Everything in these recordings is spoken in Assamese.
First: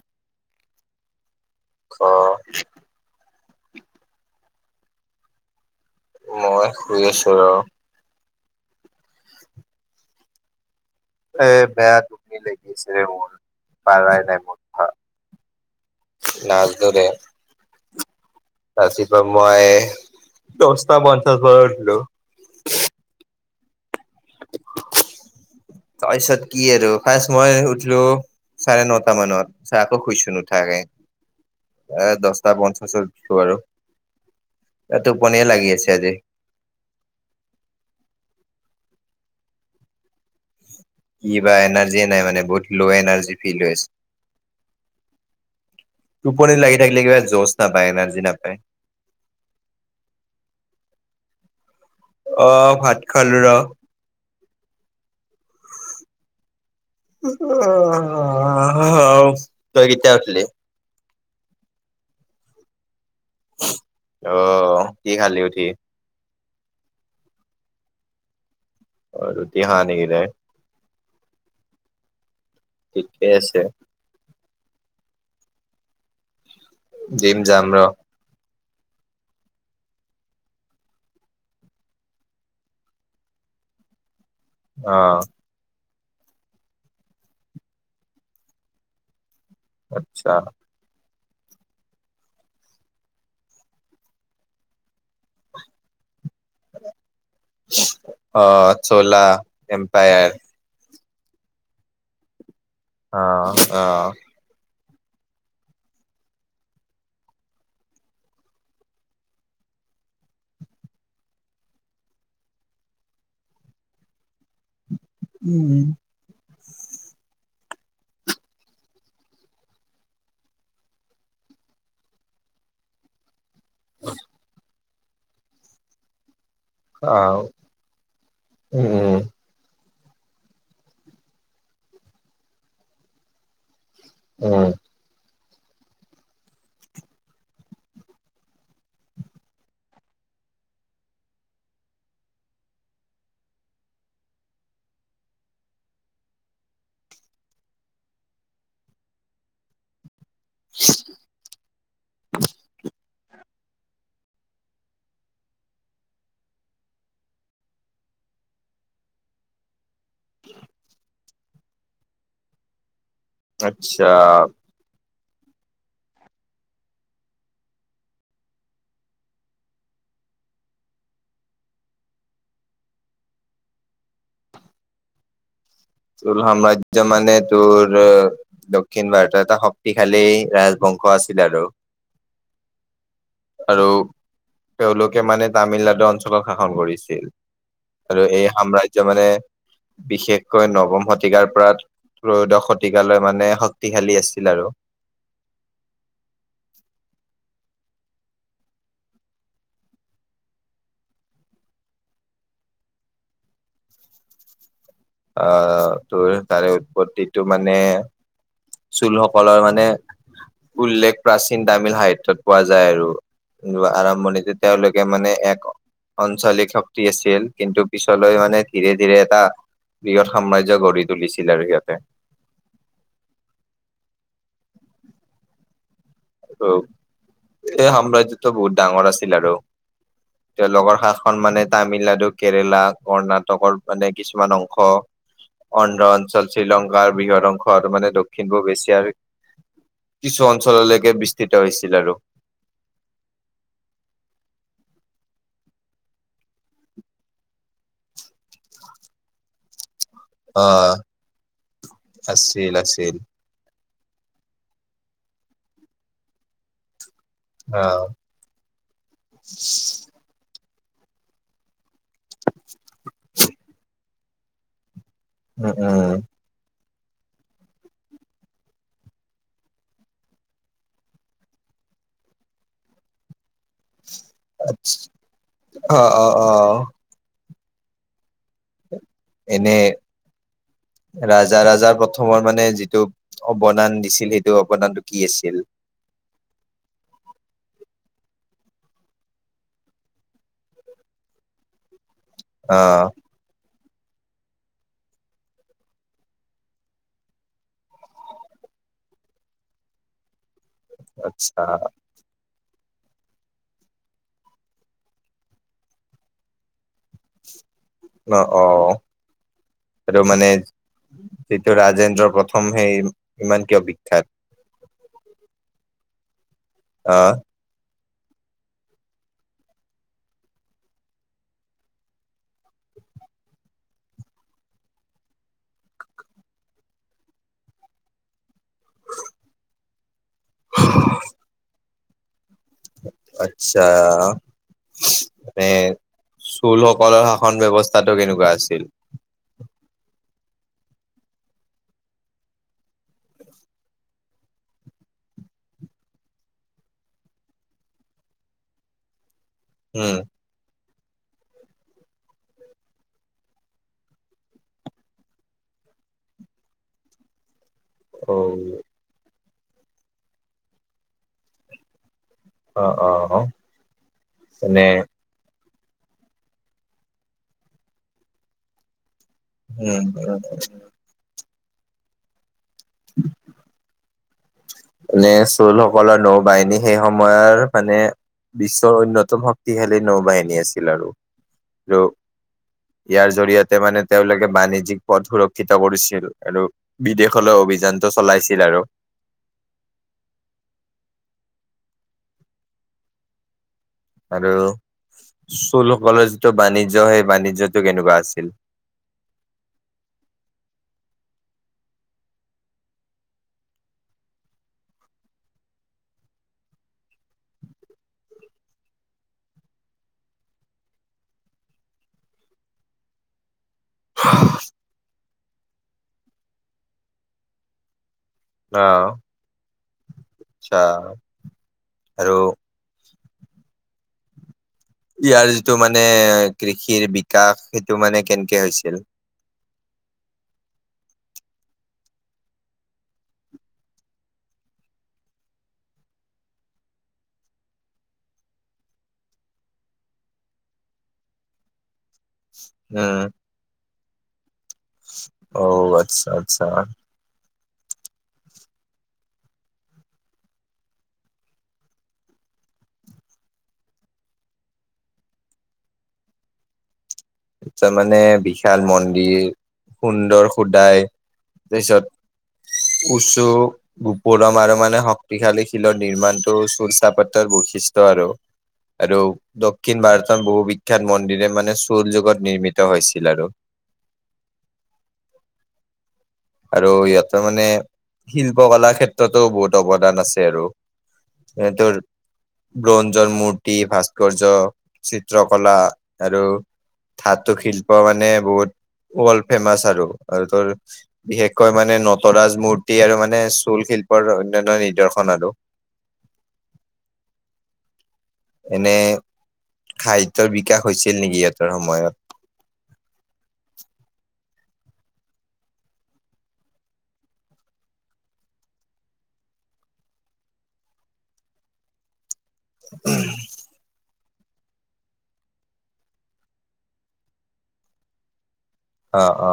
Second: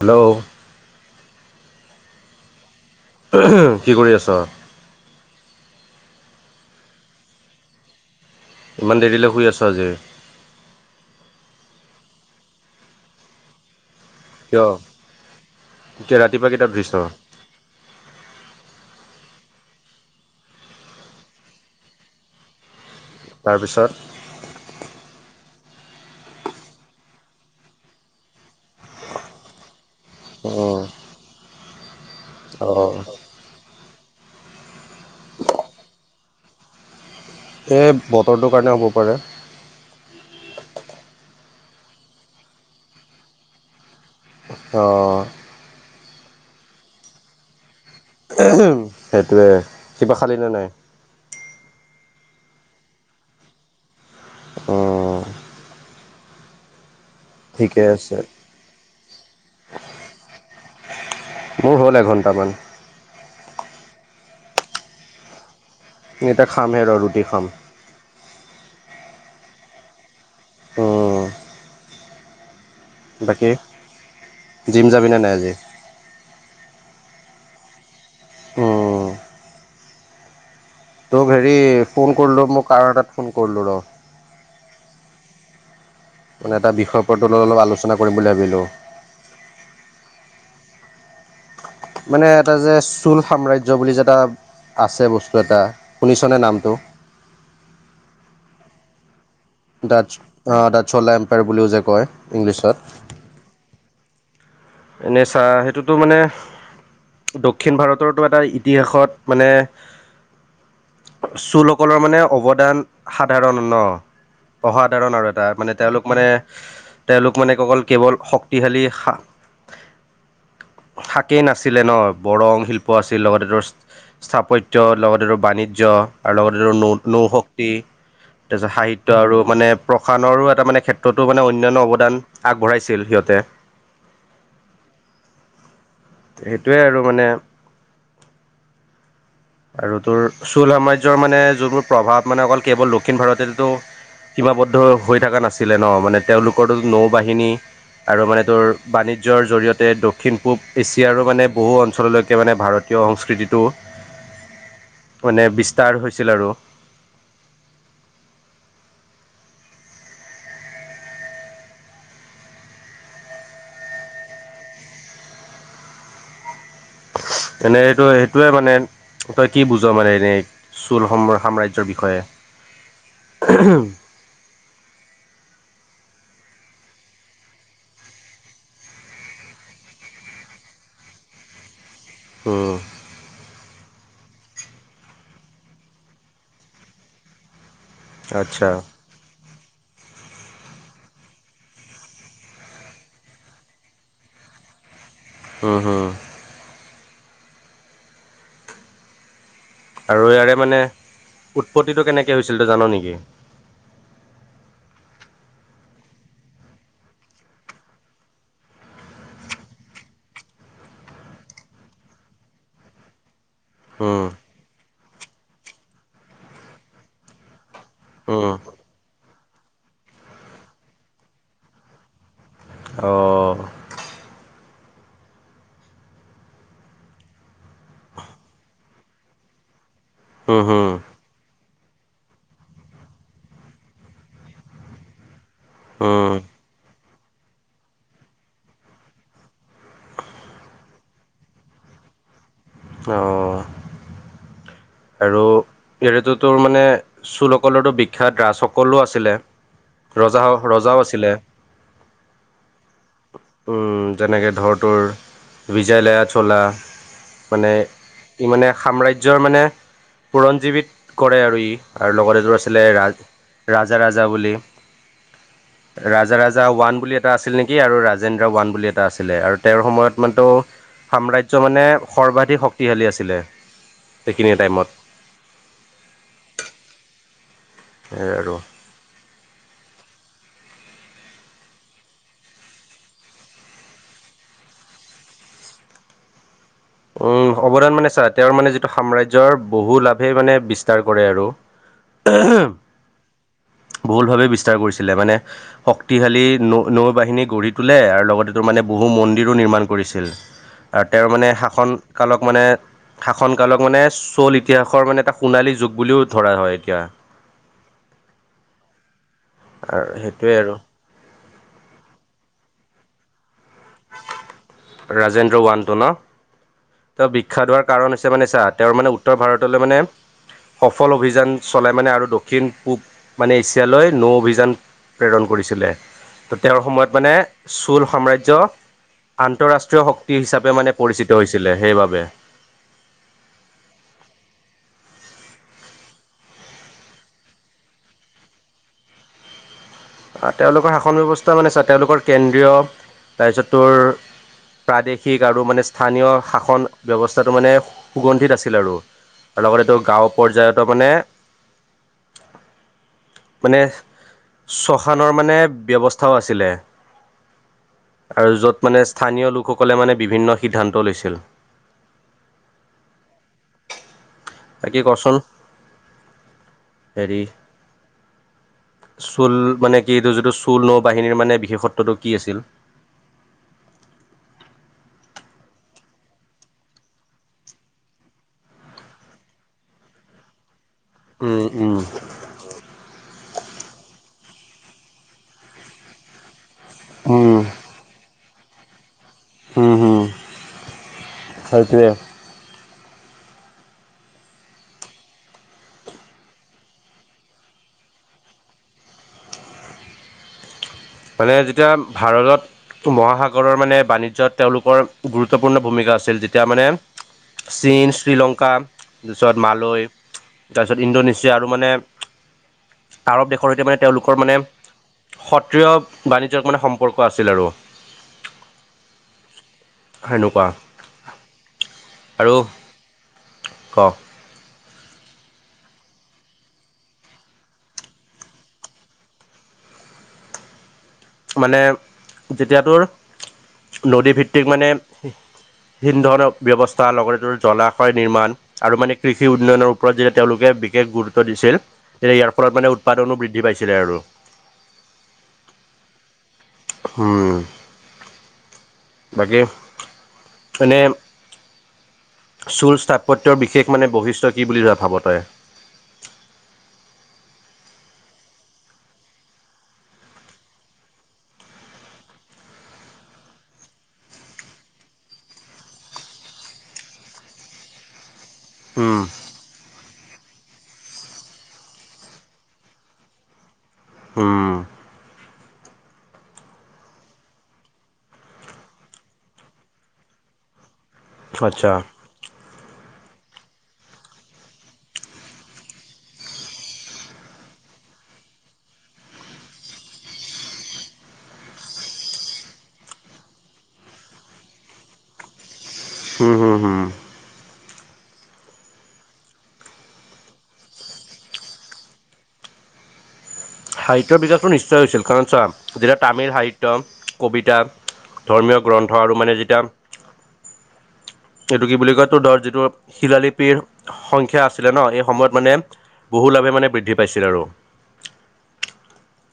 হেল্ল'! অ। কি কৰি আছ? মই শুই আছো ৰ। ইমান দেৰিলে শুই আছ আজি। এ, বেয়া টুপনি লাগি আছেৰে মোৰ, পাৰাই নাই। মোৰ কিয়? ৰাতিপুৱা কেইটাত উঠিছ? নাজনোৰে ৰাতিপুৱা মই দহটা পঞ্চাছ মানত উঠলো। তাৰপিছত! তাৰপিছত কি আৰু ফাৰ্ষ্ট মই উঠিলো। চাৰে নটা মানত [unintelligible] আকৌ শুইছো নুঠাকে এ দহ টা অঁ পঞ্চাছত উঠিলোঁ আৰু টোপনীয়েই লাগি আছে আজি। এই বতৰটোৰ কাৰণে হ'ব পাৰে। কিবা এনাৰ্জিয়ে নাই মানে, বহুত ল' এনাৰ্জি ফিল হৈ আছে। অ'। টোপনি লাগি থাকিলে কিবা যোচ নাপাই ন! সেইটোৱে, কিবা খালি নে নাই? অ', ভাত খালো ৰ। অঁ ঠিকে আছে তই কেতিয়া উঠিলি? মোৰ হ'ল এঘণ্টামান। অ', কি খালি উঠি? এই, এতিয়া খামহে ৰ, ৰুটি খাম। অ', ৰুটি খাৱ নেকি তই? উম ঠিকে বাকী, আছে, জিম যাবিনে নাই আজি? জিম জাম ৰ। উম তোক হেৰি, ফোন কৰিলোঁ মোক কাৰন এটাত ফোন কৰিলোঁ ৰ। অ'। মানে এটা বিষয়ৰ ওপৰত আলোচনা কৰিম বুলি ভাবিলো। আচ্ছা! মানে এটা যে চুল সাম্ৰাজ্য বুলি যে এটা আছে বস্তু এটা, শুনিচনে নাম টো। অ', ছোলা! দা অ, দা ছোলা এম্পায়াৰ বুলিও যে কয় ইংলিছত। অ', অ'। এনেই চা, সেইটোতো মানে দক্ষিণ ভাৰতৰতো এটা ইতিহাসত মানে চুলসকলৰ মানে অৱদান সাধাৰণ ন, অসাধাৰণ আৰু এ টাৰ মানে তেওঁলোক মানে, তেওঁলোক মানে অকল কেৱল শক্তিশালী শা শাকেই নাছিলে ন, বৰং শিল্প আছিল, লগতে তোৰ স্থাপত্য লগতে তোৰ বাণিজ্য আৰু লগতে অ', নৌ-নৌশক্তি, তাৰপিছত সাহিত্য উম, আৰু মানে প্ৰসাণৰো এটা মানে ক্ষেত্ৰতো মানে অন্যান্য অৱদান আগবঢ়াইছিল সিহঁতে। অ। সেটোৱে আৰু মানে আৰু তোৰ চ'ল সাম্ৰাজ্যৰ মানে যোনবোৰ প্ৰভাৱ মানে অকল কেৱল দক্ষিণ ভাৰতেতেটো সীমাবদ্ধ হৈ থকা নাছিলে ন মানে তেওঁলোকৰো নৌ-বাহিনী আৰু মানে তোৰ বাণিজ্যৰ জৰি়য়তে তো দক্ষিণ-পূৱ এছিয়াৰো মানে বহু অঞ্চললৈকে মানে ভাৰতীয় সংস্কৃতিটো মানে বিস্তাৰ হৈছিল আৰু। আচ্ছা। এনে সেইটো সেইটোয়ে মানে তই কি বুজ মানে এনেই? চ'ল সাম্ৰাজ্যৰ বিষয়ে? চ'ল সাম্ৰাজ্য মানে তোৰ দক্ষিণ ভাৰতৰ এটা শক্তিশালী ৰাজবংশ আছিল আৰু। উম। আৰু তেওঁলোকে মানে তামিলনাডু অঞ্চলত শাসন কৰিছিল। আৰু এই আচ্ছা সাম্ৰাজ্য মানে বিশেষ কৈ নৱম শতিকাৰ পৰা ত্ৰয়োদশ শতিকালৈ মানে শক্তিশালী আছিল আৰু। উম হুম। আৰু ইয়াৰে মানে উৎপত্তিটো কেনেকৈ হৈছিল তই জান নেকি? অ তোৰ তাৰে উৎপত্তিটো মানে চুলসকলৰ মানে উল্লেখ প্ৰাচীন তামিল সাহিত্যত পোৱা যায় আৰু। উম, আৰম্ভণিতে তেওঁলোকে মানে এক আঞ্চলিক শক্তি আছিল কিন্তু পিছলৈ উম, মানে ধীৰে ধীৰে এটা বৃহৎ সাম্ৰাজ্য গঢ়ি তুলিছিল আৰু সিহঁতে। অ। আৰু সেই সাম্ৰাজ্যটো বহুত ডাঙৰ আছিল আৰু হুম, হুম, তেওঁলোকৰ সা মানে তামিলনাডু, কেৰেলা, কৰ্ণাটকৰ মানে কিছুমান অংশ অন্ধ্ৰ উম, অঞ্চল, শ্ব্ৰীলং তাৰ বৃহৎ অংশ হোৱাটো মানে দক্ষিণ পূব এছিয়াৰ কিছু অঞ্চললৈকে কে বিস্তৃত হৈছিল আৰু। অ আৰু এনেইটো তোৰ মানে চুলসকলৰটো বিখ্যাত ৰাজসকলো আছিলে ৰজা অ' ৰজাও আছিলে। আছিল আছিল। উম যেনেকে ধৰ তোৰ বিজয় লয়া চোলা। মানে আহ ই মানে সাম্ৰাজ্যৰ মানে পুৰঞ্জীৱিত কৰে আৰু ই। আৰু লগতে তোৰ আছিলে ৰাজা ৰাজা বুলি। উম উম ৰাজা ৰাজা ওৱান বুলি এটা আছিল নি কি আৰু ৰাজেন্দ্ৰ ওৱান বুলি এটা আছিলে আৰু তেওঁৰ সময়ত মানে তোৰ সাম্ৰাজ্য মানে সৰ্বাধিক শক্তিশালী আছিলে সেইখিনি টাইমত। আচ্ছ- অ অ অ। সেইয়াই আৰু। এনেই ৰাজা ৰাজাৰ প্ৰথমৰ মানে যিটো অৱদান দিছিল সেইটো অৱদানটো কি আছিল? উম অৱদান মানে চা তেওঁৰ মানে যিটো সাম্ৰাজ্যৰ বহু লাভে মানে বিস্তাৰ কৰে আৰু। অ বহুলভাৱে বিস্তাৰ কৰিছিলে মানে শক্তিশালী নৌ-বাহিনী গঢ়ি তোলে আৰু লগতে তাৰ মানে বহু মন্দিৰো নিৰ্মাণ কৰিছিল। উ [inaudible] তাতে আৰু মানে শাসনকালক মানে শাসন কালক মানে চ'ল ইতিহাসৰ মানে এটা সোণালী যুগ বুলিও ধৰা হয় এতিয়া অ অ আৰু এইটো সেইটোৱে মানেজ আৰু যিটো ৰাজেন্দ্ৰৰ প্ৰথম সেই ইমান কিয় বিখ্যাত ৰাজেন্দ্ৰ ওৱানটো ন ত আহ বি খ্যাত হোৱাৰ কাৰণ হৈছে মানে চা তেওঁৰ মানে উত্তৰ ভাৰতলৈ মানে সফল অভিযান চলোই মানে আৰু দক্ষিণ পূব মানে এছিয়ালৈ নৌ অভিযান প্ৰেৰণ কৰিছিলে ত তেওঁৰ সময়ত মানে চোল সাম্ৰাজ্য আন্তঃৰাষ্ট্ৰীয় শক্তি হিচাপে মানে পৰিচিত হৈছিলে সেইবাবে আচ্ছা মানে চুলসকলৰ শাসন ব্যৱস্থাতটো কেনেকুৱা আছিল আ তেওঁলোকৰ শাসন ব্যৱস্থা মানে চা তেওঁলোকৰ কেন্দ্ৰীয় ৰাজ্যটোৰ প্ৰাদেশিক আৰু মানে স্থানীয় শাসন ব্যৱস্থাটো মানে সুগন্ধিত আছিল আৰু আৰু লগতে তটো উম গাঁও পৰ্যায়তো মানে মানে শশানৰ মানে ব্যৱস্থাও আছিলে অ আৰু য'ত মানে স্থানীয় লোকসকলে মানে বিভিন্ন সিদ্ধান্ত লৈছিল অ অ অ মানে বাকি কচোন হেৰি চোল মানে কি উম এইটো যিটো চোল বাহিনীৰ মানে বিশেষত্বটো কি আছিল [inaudible] মানে চুলসকলৰ নৌ বাহিনী সেই সময়ৰ মানে বিশ্বৰ অন্যতম শক্তিশালী নৌ বাহিনী আছিল আৰু উম উম আৰু ইয়াৰ জৰিয়তে মানে তেওঁলোকে বাণিজ্যিক পথ সুৰক্ষিত কৰিছিল আৰু বিদেশলৈ উম অভিযানটো চলাইছিল আৰু হু হুত সেইটোৱে আৰু চুলসকলৰ যিটো বাণিজ্য সেই বাণিজ্যটো কেনেকুৱা আছিল মানে যেতিয়া ভাৰতত মহাসাগৰৰ মানে বাণিজ্যত তেওঁলোকৰ গুৰুত্বপূৰ্ণ ভূমিকা আছিল যেতিয়া মানে চীন শ্ৰীলংকা পিছত মালৈ তাৰপিছত ইণ্ডোনেছিয়া আৰু মানে আৰৱ দেশৰ সৈতে মানে তেওঁলোকৰ মানে সত্ৰিয় বাণিজ্যক মানে সম্পৰ্ক আছিল আৰু অ আচ্ছা সেনুকুৱা আৰু ক ইয়াৰ যিটো মানে কৃষিৰ বিকাশ সেইটো মানে কেনকে হৈছিল মানে যেতিয়া তোৰ নদী ভিত্তিক মানে সিন্ধৰনৰ ব্যৱস্থা লগতে টোৰ জলাশয় নিৰ্মাণ আৰু মানে কৃষি উন্নয়নৰ ওপৰত যেতিয়া তেওঁলোকে বিশেষ গুৰুত্ব দিছিল এতিয়া ইয়াৰ ফলত মানে উৎপাদনো বৃদ্ধি পাইছিলে আৰু অউ আচ্ছা আচ্ছা হুম বাকী এনেই চুল স্থাপত্যৰ বিশেষ মানে বৈশিষ্ট্য কি বুলি এ ভাব তই এতিয়া মানে বিশাল মন্দিৰ সুন্দৰ শোদাই তাৰপিছত উচু গুপুৰম আৰু মানে শক্তিশালী শিলৰ নিৰ্মাণটো চুল চাপত্ৰৰ বৈশিষ্ট আৰু। উম আৰু দক্ষিণ ভাৰতৰ বহু বিখ্যাত মন্দিৰে মানে চুৰ যুগত নিৰ্মিত হৈছিল আৰু। উম আৰু ইহতেৰ মানে শিল্প কাৰ ক্ষেত্ৰতোও বহুত অৱদান আছে আৰু। আচ্ছা ইহঁতৰ ব্ৰঞ্জৰ মূৰ্তি, ভাস্কৰ্য, চিত্ৰকলা আৰু ধাতু শিল্প মানে বহুত ৱৰ্ল্ড ফেমাচ আৰু। আৰু তোৰ বিশেষকৈ মানে নটৰাজ মূৰ্তি আৰু মানে চুল শিল্পৰ অনান্য নিৰ্দেশন আৰু। হম হুম হুম। এনে খাদ্যৰ বিকাশ হৈছিল নেকি ইহঁতৰ সময়ত? সাহিত্যৰ বিকাশটো নিশ্চয় হৈছিল, কাৰণ চোৱা যেতিয়া তামিল সাহিত্য, কবিতা ধৰ্মীয় গ্ৰন্থ আৰু মানে যেতিয়া, এইটো কি বুলি কয়? তোৰ ধৰ তৰ শিলালিপিৰ সংখ্যা আছিলে ন এই সময়ত মানে বহু লাভে মানে বৃদ্ধি পাইছিল আৰু। অ অ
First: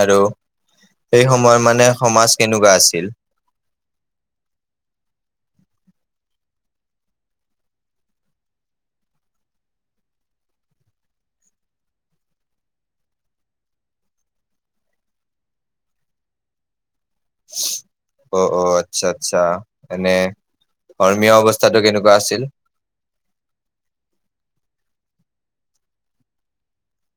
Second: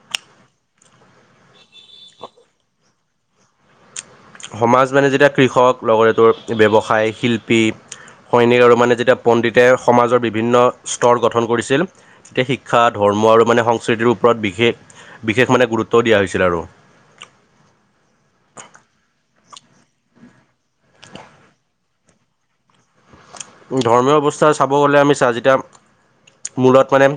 আৰু সেই সময়ত মানে সমাজ কেনেকুৱা আছিল? সমাজ মানে যেতিয়া কৃষক লগতে তোৰ ব্যৱসায়, শিল্পী, সৈনিক আৰু মানে যেতিয়া পণ্ডিতে সমাজৰ বিভিন্ন স্তৰ গঠন কৰিছিল তেতিয়া শিক্ষা, ধৰ্ম আৰু মানে সংস্কৃতিৰ ওপৰত বিশেষ বিশেষ মানে গুৰুত্ব দিয়া হৈছিল আৰু। অ অ আচ্ছা আচ্ছা। এনে ধৰ্মীয় অৱস্থাটো কেনেকুৱা আছিল? ধৰ্মীয় অৱস্থা চাব গ'লে আমি চা যেতিয়া মূৰত মানে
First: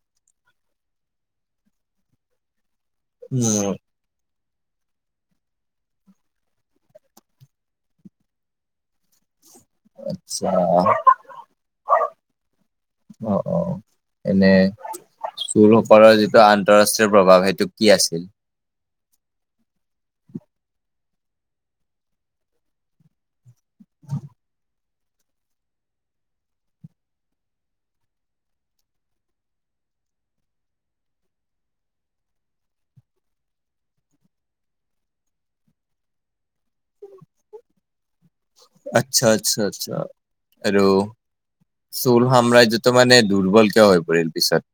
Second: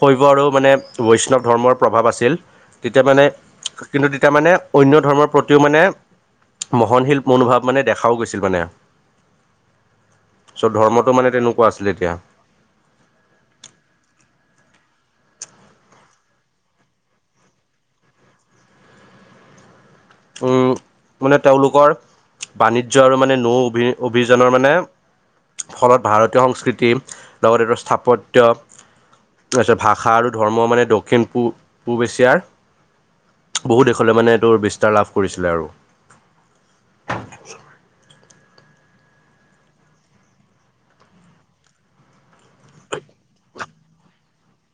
শৈৱ আৰু মানে বৈষ্ণৱ ধৰ্মৰ প্ৰভাৱ আছিল তেতিয়া মানে উম, কিন্তু তেতিয়া মানে অন্য ধৰ্মৰ প্ৰতিও মানে মহনশীল মনোভাৱ মানে দেখাও গৈছিল মানে। আচ্ছা, চ' ধৰ্মতটো মানে তেনেকুৱা আছিলে তেতিয়া। অ অ। এনে চোৰসকলৰ যিটো আন্তৰাষ্ট্ৰীয় প্ৰভাৱ সেইটো কি আছিল? উম মানে তেওঁলোকৰ বাণিজ্য আৰু মানে নৌ ভি-অভিযানৰ মানে ফলত ভাৰতীয় সংস্কৃতি, লগতেটো স্থাপত্য ভাষা আৰু ধৰ্ম মানে দক্ষিণ পূ-পূব এছিয়াৰ বহু দেশলে মানে তোৰ বিস্তাৰ লাভ কৰিছিলে আৰু। আচ্ছা-আচ্ছা-আচ্ছা। আৰু চোল সাম্ৰাজ্যতটো মানে দুৰ্বল কিয় হৈ পৰিল পিছত?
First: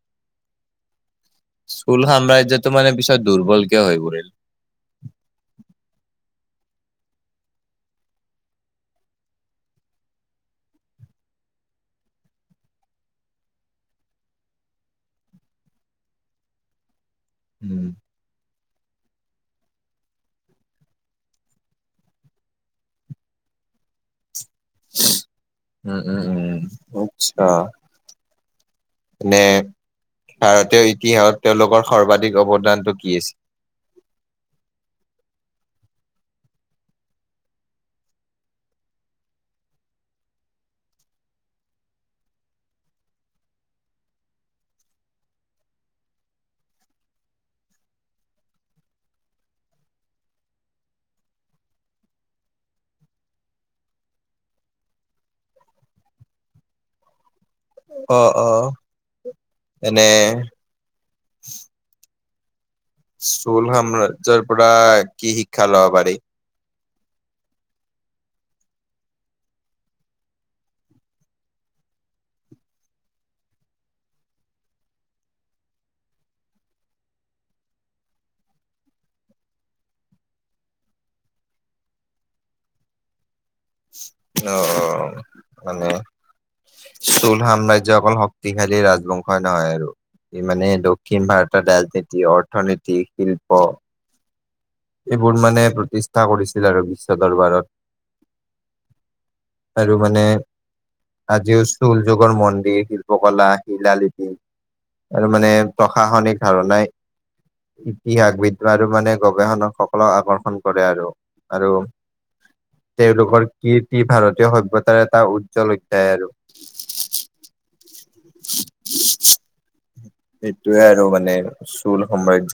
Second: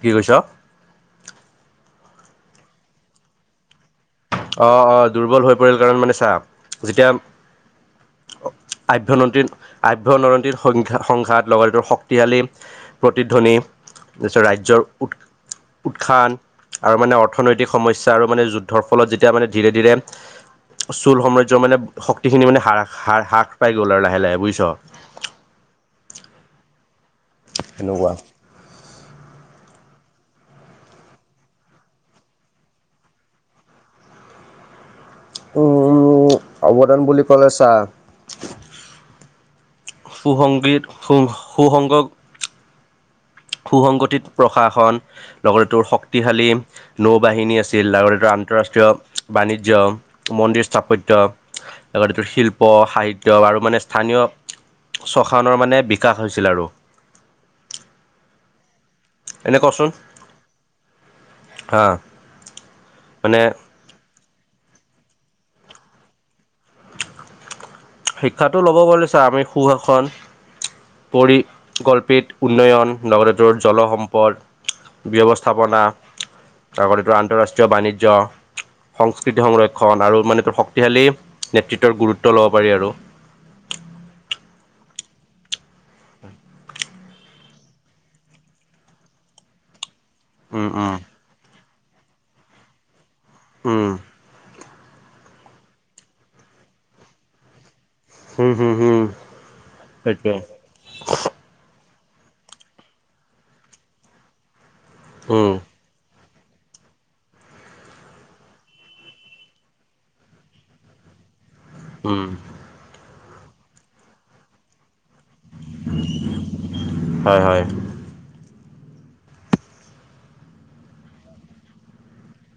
কি কৈছো? চোল সাম্ৰাজ্যতটো মানে পিছত দুৰ্বলকে হৈ পৰিল? অ অ দুৰ্বল হৈ পৰিল কাৰণ মানে চা, যেতিয়া আভ্যণ আভ্যয়ন্তৰীন সং সংঘাত, লগতে শক্তিশালী প্ৰতিধ্বনি, তাৰপিছত ৰাজ্যৰ উৎ-উৎখান আৰু মানে অৰ্থনৈতিক উম, সমস্যা আৰু মানে যুদ্ধৰ ফলত যেতিয়া মানে ধীৰে ধীৰে চোল সাম্ৰাজ্য মানে শক্তিখিনি মানে হ-হা-হাৰ-হ্ৰাস পাই গ'ল আৰু লাহে লাহে বুজছো? উম উম উম আচ্ছা। সেনেকুৱা নে ভাৰতীয় ইতিহাসত তেওঁলোকৰ সৰ্বাধিক অৱদানটো কি আছে? উ উ অৱদান বুলি ক'লে চা সু সংগীত, সু-সুসংগ সুসংগঠিত প্ৰশাসন, লগতে তোৰ শক্তিশালী নৌ বাহিনী আছিল লগতে আন্তঃৰাষ্ট্ৰীয় বাণিজ্য, মন্দিৰ স্থাপত্য লগতে তোৰ শিল্প, সাহিত্য আৰু মানে স্থানীয় শশানৰ মানে বিকাশ হৈছিল আৰু। অ' অ'। এনে কৰচোন? হা মানে চোল সাম্ৰাজ্যৰ পৰা কি শিক্ষা লব পাৰি? শিক্ষাটো ল'ব পাৰিলে চা আমি সুশাসন পৰিকল্পিত, উন্নয়ন নহ'লে তোৰ জলসম্পদ ব্যৱস্থাপনা লগত এইটো আন্তঃৰাষ্ট্ৰীয় বাণিজ্য সংস্কৃতি সংৰক্ষণ আৰু মানে শক্তিশালী নেতৃত্বৰ গুৰুত্ব ল'ব পাৰি আৰু। অ' মানে? চোল সাম্ৰাজ্য অকল শক্তিশালী ৰাজবংশই নহয় আৰু ই উম মানে উম দক্ষিণ ভাৰতৰ ৰাজনীতি, অৰ্থনীতি, শিল্প উম। এইবোৰ মানে প্ৰতিষ্ঠা কৰিছিল আৰু বিশ্ব দৰবাৰত। হম হম হম আৰু মানে সেইটোৱে আজিও চোল যুগৰ মন্দিৰ, শিল্পকলা শিলালিপি, আৰু মানে উম প্ৰশাসনিক ধাৰণাই ইতিহাসবিদ আৰু মানে গৱেষণক সকলক আকৰ্ষণ কৰে আৰু আৰু উম। তেওঁলোকৰ কীৰ্তি ভাৰতীয় সভ্যতাৰ এটা উজ্জ্বল অধ্যায় আৰু। হয় হয়। [inaudible] সেইটোয়ে আৰু মানে চোল সাম্ৰজ